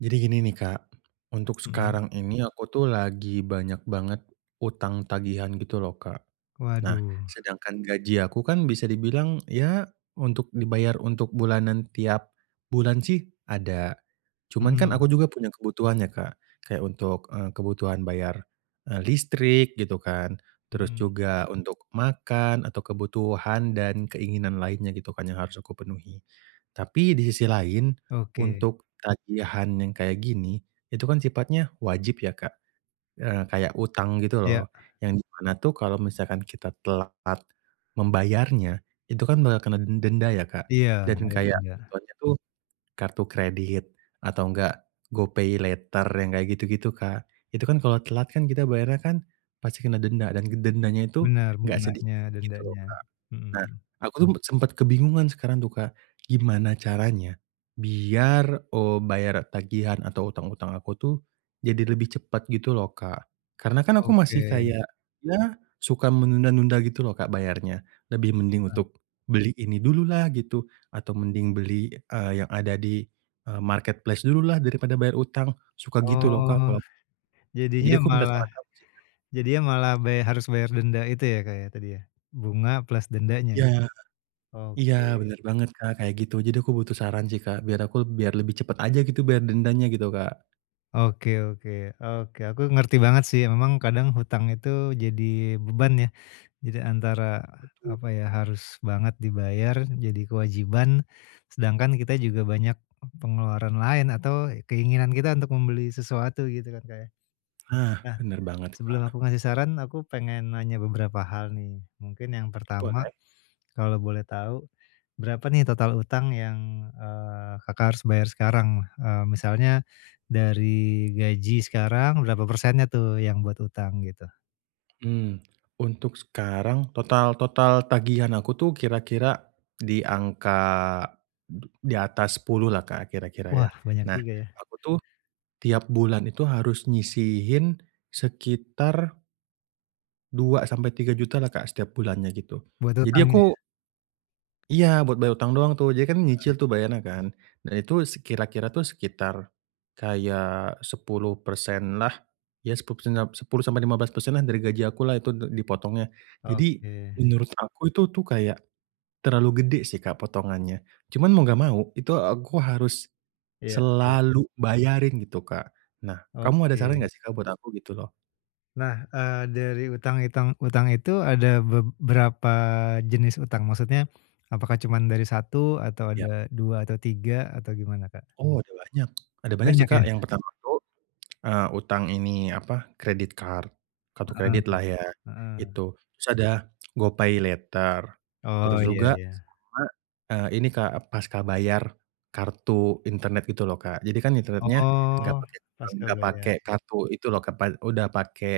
Jadi gini nih, Kak, untuk Mhm. sekarang ini aku tuh lagi banyak banget utang tagihan gitu loh, Kak. Nah, Waduh. sedangkan gaji aku kan bisa dibilang ya untuk dibayar untuk bulanan tiap bulan sih ada. Cuman kan aku Mhm. juga punya kebutuhan ya, Kak. Kayak untuk, eee, kebutuhan bayar, eee, listrik gitu kan, terus Mhm. juga untuk makan atau kebutuhan dan keinginan lainnya gitu kan yang harus aku penuhi. Tapi di sisi lain Oke. untuk tagihan yang kayak gini, itu kan sifatnya wajib ya, Kak, eee, kayak utang gitu Iya. loh yang di mana tuh kalau misalkan kita telat part membayarnya itu kan bakal kena denda ya, Kak. Iya Dan ada kayak denda. ituannya tuh kartu kredit atau enggak GoPay Later yang kayak gitu-gitu, Kak. Itu kan kalau telat kan kita bayarnya kan pasti kena denda dan dendanya itu Benar, enggak sedikit bunganya, gitu loh, dendanya. Kak. Mhm Nah, mhm. Aku tuh sempet kebingungan sekarang tuh, Kak, gimana caranya biar, eee, bayar tagihan atau hutang-hutang aku tuh jadi lebih cepet gitu loh, Kak. Karena kan aku masih Oke. kayak ya suka menunda-nunda gitu loh, Kak, bayarnya. Lebih mending Heeh. untuk beli ini dululah gitu, atau mending beli, eee, yang ada di, eee, marketplace dululah daripada bayar hutang, suka gitu loh, Kak, Oh. kalo Jadinya jadi aku minta malah saran kamu sih Kak. jadinya malah bay harus bayar denda itu ya, Kak, ya tadi ya. Bunga plus dendanya. Iya. Iya Oke. bener banget, Kak, kayak gitu. Jadi aku butuh saran sih, Kak biar aku biar lebih cepet aja gitu bayar dendanya gitu, Kak. Oke oke oke. Aku ngerti banget sih. Memang kadang hutang itu jadi beban ya. Jadi antara, Betul. apa ya, harus banget dibayar jadi kewajiban, sedangkan kita juga banyak pengeluaran lain atau keinginan kita untuk membeli sesuatu gitu kan, Kak ya. Ah, Nah, bener banget, sebelum Kak. aku ngasih saran, aku pengen nanya beberapa hal nih. Mungkin yang pertama Boleh. kalau boleh tahu berapa nih total utang yang, eee, Kakak harus bayar sekarang? Eee, misalnya dari gaji sekarang berapa persennya tuh yang buat utang gitu? Mmm, untuk sekarang total total tagihan aku tuh kira-kira di angka du di atas Rp10.000.000 lah, Kak, kira-kira Wah, ya. banyak Nah, juga ya. aku tuh tiap bulan itu harus nyisihin sekitar Rp2.000.000-Rp3.000.000 lah, Kak, setiap bulannya gitu. Buat Jadi utang ya? aku iya buat bayar utang doang tuh. Jadi kan Heeh. nyicil tuh bayarnya kan. Nah, itu se kira-kira tuh sekitar kaya 10% lah. ya, 10% da 10%-15% lah dari gaji aku lah itu d dipotongnya. Jadi Oke. menurut aku itu tuh kayak terlalu gede sih, Kak, potongannya. Cuman mau enggak mau itu aku harus Iya iya. selalu bayarin gitu, Kak. Nah kamu ada saran Oke. nggak sih, Kak, buat aku gitu loh? Nah, eee, dari utang itang utang itu ada beb berapa jenis utang? Maksudnya, apakah cuman dari 1 atau Ya. ada 2 atau 3 atau gimana Kak? Oh ada banyak. Ada banyak sih, Banyak ya? Kak, yang pertama itu, eee, utang ini apa credit card, kartu Mhm. kredit lah ya Mhm. itu. Terus ada GoPay Later, Oh, terus ya juga, ya. sama, eee, ini Kak, pasca bayar kartu internet gitu loh, Kak. Jadi kan internetnya nggak Oh, pake [unintelligible] pasca nggak pake bayar. kartu itu loh kepan udah pakai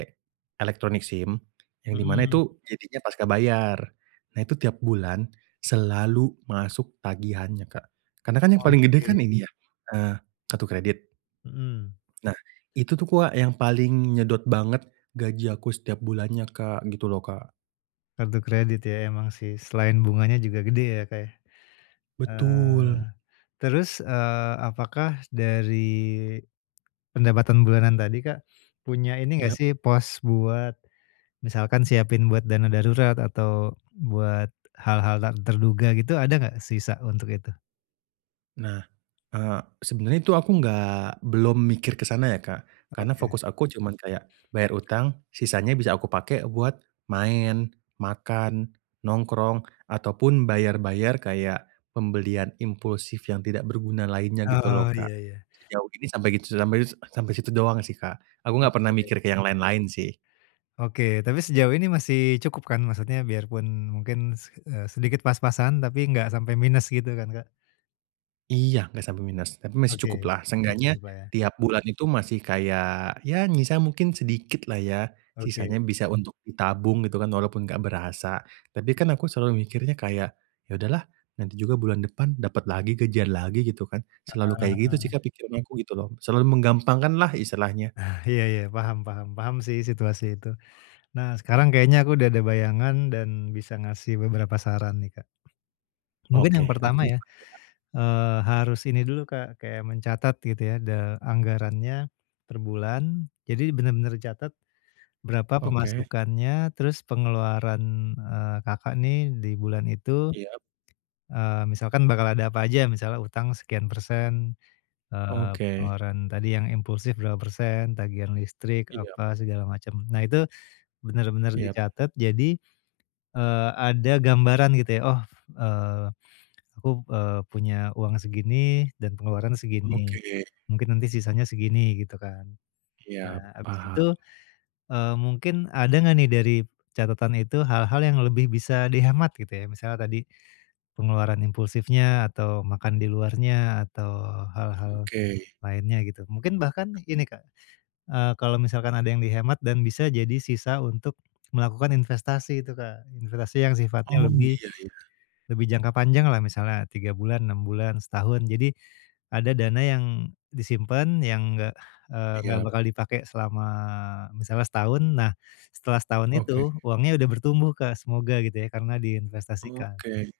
elektronik SIM, yang di mana Mhm. itu jadinya pasca bayar. Nah itu tiap bulan selalu masuk tagihannya, Kak, karena kan yang paling gede kan Oke. ini ya, eee, kartu kredit. Mhm. Nah itu tuh, Kak, yang paling nyedot banget gaji aku setiap bulannya, Kak, gitu loh, Kak. Kartu kredit ya emang sih, selain bunganya juga gede ya, Kak, ya. Eee, Betul. terus, eee, apakah dari pendapatan bulanan tadi, Kak, punya ini nggak Yap. sih, pos buat misalkan siapin buat dana darurat atau buat hal-hal tak terduga gitu, ada nggak sisa untuk itu? Nah, eee, sebenernya itu aku enggak belum mikir ke sana ya Kak karena Oke. fokus aku cuman kayak bayar utang, sisanya bisa aku pakai buat main, makan, nongkrong ataupun bayar-bayar kayak pembelian impulsif yang tidak berguna lainnya gitu Oh, loh iya Kak. iya. Sejauh ini sampai gitu su sampeiu sampai situ doang sih Kak. Aku enggak pernah Oke. mikir ke yang lain-lain sih. Oke. Tapi sejauh ini masih cukup kan? Maksudnya biarpun mungkin se eee sedikit pas-pasan, tapi enggak sampai minus gitu kan Kak? Iya enggak sampai minus, tapi masih cukup Oke. lah, seenggaknya gitu Kak ya. tiap bulan itu masih kayak ya nyisa mungkin sedikit lah ya, Oke. sisanya bisa untuk ditabung gitu kan walaupun enggak berasa. Tapi kan aku selalu mikirnya kayak ya udahlah nanti juga bulan depan dapet lagi gajian lagi gitu kan. Selalu kayak gitu sih Heeh. pikiran aku gitu loh. Selalu menggampangkan lah istilahnya. Ah, iya iya. Paham paham, paham sih situasi itu. Nah sekarang kayaknya aku udah ada bayangan dan bisa ngasih beberapa saran nih Kak. Mungkin Oke. yang Apa pertama itu ya, tuh Kak? eee, harus ini dulu Kak kayak mencatat gitu ya, de anggarannya per bulan. Jadi bener-bener dicatat berapa Oke. pemasukannya, terus pengeluaran, eee, Kakak nih di bulan itu, Iya. eee, misalkan bakal ada apa aja. Misalnya utang sekian persen, eee, Oke. pengeluaran tadi yang impulsif berapa persen, tagihan listrik, Iya. apa segala macem. Nah itu bener-bener Iya. dicatet, jadi, eee, ada gambaran gitu ya. Oh, eee, aku, eee, punya uang segini dan pengeluaran segini. Oke. Mungkin nanti sisanya segini gitu kan. Iya, Nah habis paham. itu, eee, mungkin ada enggak nih dari catatan itu hal-hal yang lebih bisa dihemat gitu ya. Misalnya tadi pengeluaran impulsifnya atau makan di luarnya atau hal-hal Oke. lainnya gitu. Mungkin bahkan ini Kak, eee, kalau misalkan ada yang dihemat dan bisa jadi sisa untuk melakukan investasi itu Kak. Investasi yang sifatnya Oh, lebih, iya iya. lebih jangka panjang lah misalnya 3 bulan, 6 bulan, setahun. Jadi ada dana yang disimpen yang nggak, eee, nggak Iya. bakal dipakai selama misalnya setahun. Nah setelah setahun itu Oke. uangnya udah bertumbuh Kak. Semoga gitu ya karena diinvestasikan. Oke.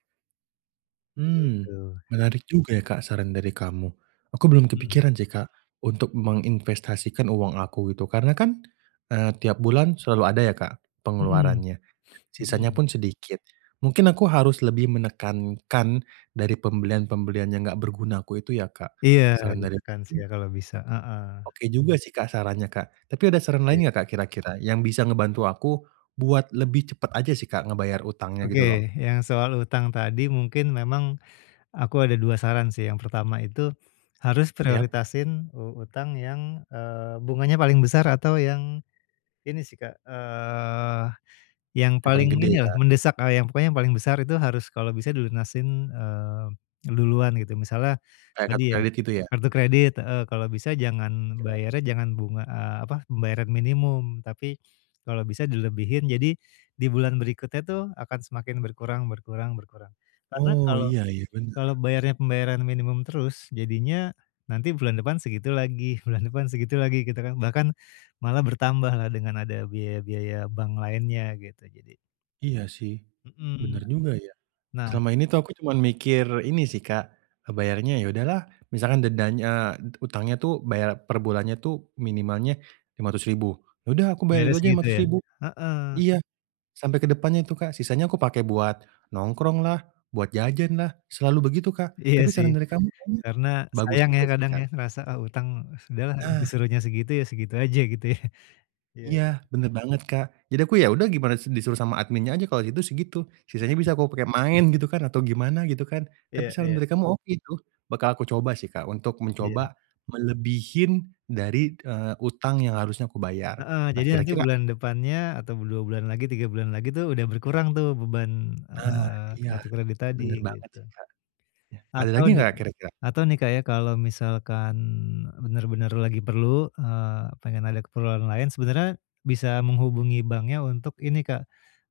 Mmm, Begitu. menarik juga ya Kak saran dari kamu. Aku belum Mhm. kepikiran sih Kak, untuk menginvestasikan uang aku gitu. Karena kan, eee, tiap bulan selalu ada ya Kak, Mhm. pengeluarannya, sisanya Mhm. pun sedikit. Mungkin aku harus lebih menekankan dari pembelian-pembelian yang enggak berguna aku itu ya Kak. Iya, Saran dari ditekan sih [unintelligible] Kak, kalau bisa. Heeh. oke juga sih Kak, sarannya Kak. Tapi ada saran Oke. lain enggak Kak, kira-kira yang bisa ngebantu aku buat lebih cepet aja sih Kak, ngebayar hutangnya gitu loh. Oke, yang soal hutang tadi mungkin memang aku ada 2 saran sih. Yang pertama itu harus Ya. prioritasin u utang yang, eee, bunganya paling besar atau yang ini sih Kak. Eee, yang Yang paling paling gede inilah, ya. mendesak, eee, yang pokoknya yang paling besar itu harus kalau bisa dilunasin, eee, duluan gitu. Misalnya Kayak kartu tadi ya, kredit gitu ya. kartu kredit heeh, kalau bisa jangan Ya. bayarnya jangan bunga, eee, apa, pembayaran minimum, tapi kalau bisa dilebihin, jadi, di bulan berikutnya tuh akan semakin berkurang berkurang berkurang. Karena Oh. kalau Iya iya kalau bener. bayarnya pembayaran minimum terus jadinya nanti bulan depan segitu lagi, bulan depan segitu lagi gitu kan. Bahkan malah bertambahlah dengan ada biaya-biaya bank lainnya gitu jadi. Iya sih, Mhm, bener juga ya, nah selama ini tuh aku cuman mikir ini sih, Kak, eee, bayarnya ya udahlah, misalkan dendanya, eee, utangnya tuh bayar per bulannya tuh minimalnya Rp500.000 Ya udah aku bayar Bayarnya itu aja lima segitu ratus ya, ribu. heeh. Iya, sampai ke depannya itu, Kak, sisanya aku pakai buat, nongkrong lah, buat jajan lah, selalu begitu, Kak, Iya tapi sih, saran dari kamu kayaknya, karena bagus sayang ya juga sih, kadang ya Kak. ngerasa, ah, utang sudahlah Nah. disuruhnya segitu ya segitu aja gitu ya, iya iya. Iya bener banget, Kak, jadi aku ya udah gimana disuruh sama adminnya aja kalau gitu segitu sisanya [unintelligible] bisa aku pake main gitu kan atau gimana gitu kan, tapi Iya saran iya. dari kamu oke itu, bakal aku coba sih, Kak, untuk Iya. mencoba, melebihin dari, eee, utang yang harusnya aku bayar Heeh, nah jadi nanti kira-kira bulan depannya atau 2 bulan lagi 3 bulan lagi tuh udah berkurang tuh beban, Nah eee, iya kartu kredit tadi bener banget gitu. sih, Kak, nah ada Atau lagi nih enggak kira-kira? atau nih, Kak, ya kalau misalkan, eee, bener-bener lagi perlu, eee, pengen ada keperluan lain sebenarnya, bisa menghubungi banknya untuk ini, Kak,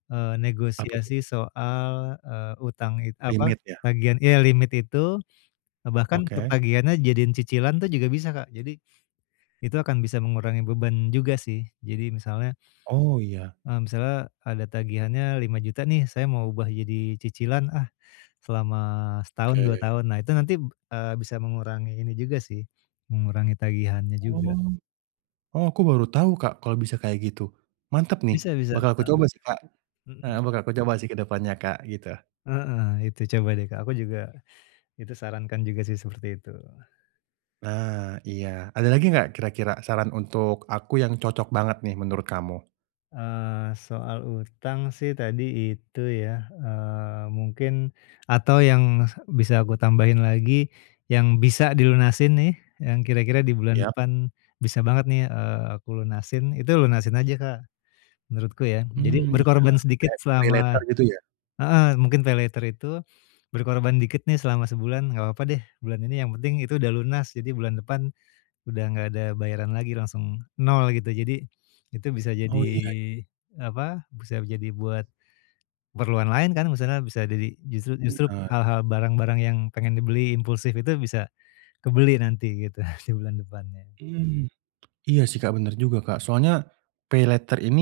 eee, Apa tuh? negosiasi soal, eee, utang it apa Limit ya. tagihan iya limit itu, eee, bahkan untuk Oke. tagihannya jadiin cicilan tuh juga bisa, Kak, jadi, itu akan bisa mengurangi beban juga sih jadi misalnya Oh iya. Eee, misalnya ada tagihannya Rp5.000.000 nih saya mau ubah jadi cicilan, ah, selama setahun 2 Oke. tahun nah itu nanti, eee, bisa mengurangi ini juga sih, mengurangi tagihannya juga. Oh oh aku baru tahu, Kak, kalau bisa kayak gitu, mantap nih Bisa bisa, bakal aku heeh, coba sih, Kak, eee, mhm. bakal aku coba sih ke depannya, Kak, gitu. Heeh, itu coba deh, Kak, aku juga itu sarankan juga sih seperti itu. Nah iya ada lagi enggak kira-kira saran untuk aku yang cocok banget nih menurut kamu? Eee, soal utang sih tadi itu ya, eee, mungkin atau yang bisa aku tambahin lagi, yang bisa dilunasin nih yang kira-kira di bulan Iya. depan bisa banget nih, eee, aku lunasin, itu lunasin aja Kak menurutku ya. Jadi Mmm, iya. berkorban sedikit Kayak GoPay selama Later gitu ya. heeh mungkin paylater itu berkorban dikit nih selama sebulan enggak apa-apa deh bulan ini yang penting itu udah lunas. Jadi bulan depan udah enggak ada bayaran lagi, langsung nol gitu. Jadi itu bisa Oh, jadi iya. apa, bisa jadi buat keperluan lain kan misalnya bisa jadi justru justru Bener. hal-hal barang-barang yang pengen dibeli impulsif itu bisa kebeli nanti gitu di bulan depannya. Mmm. Iya sih Kak bener juga Kak. Soalnya paylater ini,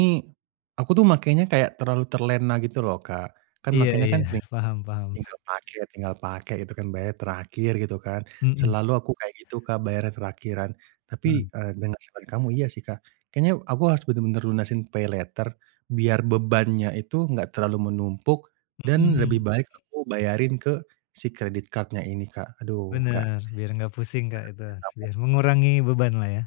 aku tuh makainya kayak terlalu terlena gitu loh Kak. Kan Iya makainya iya. kan ting Paham paham. tinggal pakai tinggal pakai gitu kan bayarnya terakhir gitu kan. Mhm. Selalu aku kayak gitu Kak bayarnya terakhiran. Tapi, Mmm. eee, dengan saran kamu iya sih Kak. Kayaknya aku harus bener-bener lunasin paylater biar bebannya itu enggak terlalu menumpuk dan lebih Mhm. baik aku bayarin ke si credit card-nya ini Kak. Aduh Kak. Bener, biar enggak pusing Kak itu, [unintelligible] biar mengurangi beban lah ya.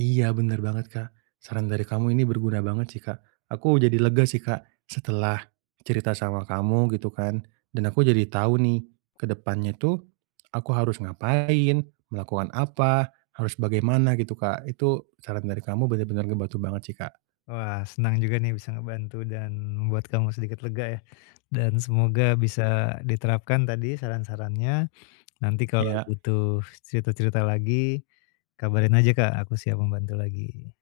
Iya bener banget Kak. Saran dari kamu ini berguna banget sih Kak. Aku jadi lega sih Kak, setelah cerita sama kamu gitu kan. Dan aku jadi tahu nih ke depannya itu aku harus ngapain, melakukan apa, harus bagaimana gitu Kak. Itu saran dari kamu bener-bener ngebantu banget sih Kak. Wah. Senang juga nih bisa ngebantu dan membuat kamu sedikit lega ya. Dan semoga bisa Iya. diterapkan tadi saran-sarannya. Nanti kalau Iya. butuh cerita-cerita lagi, kabarin aja Kak. Aku siap membantu lagi.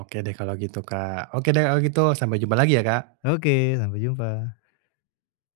Oke deh kalau gitu Kak. Oke deh kalau gitu. Sampai jumpa lagi ya Kak. Oke. Sampai jumpa.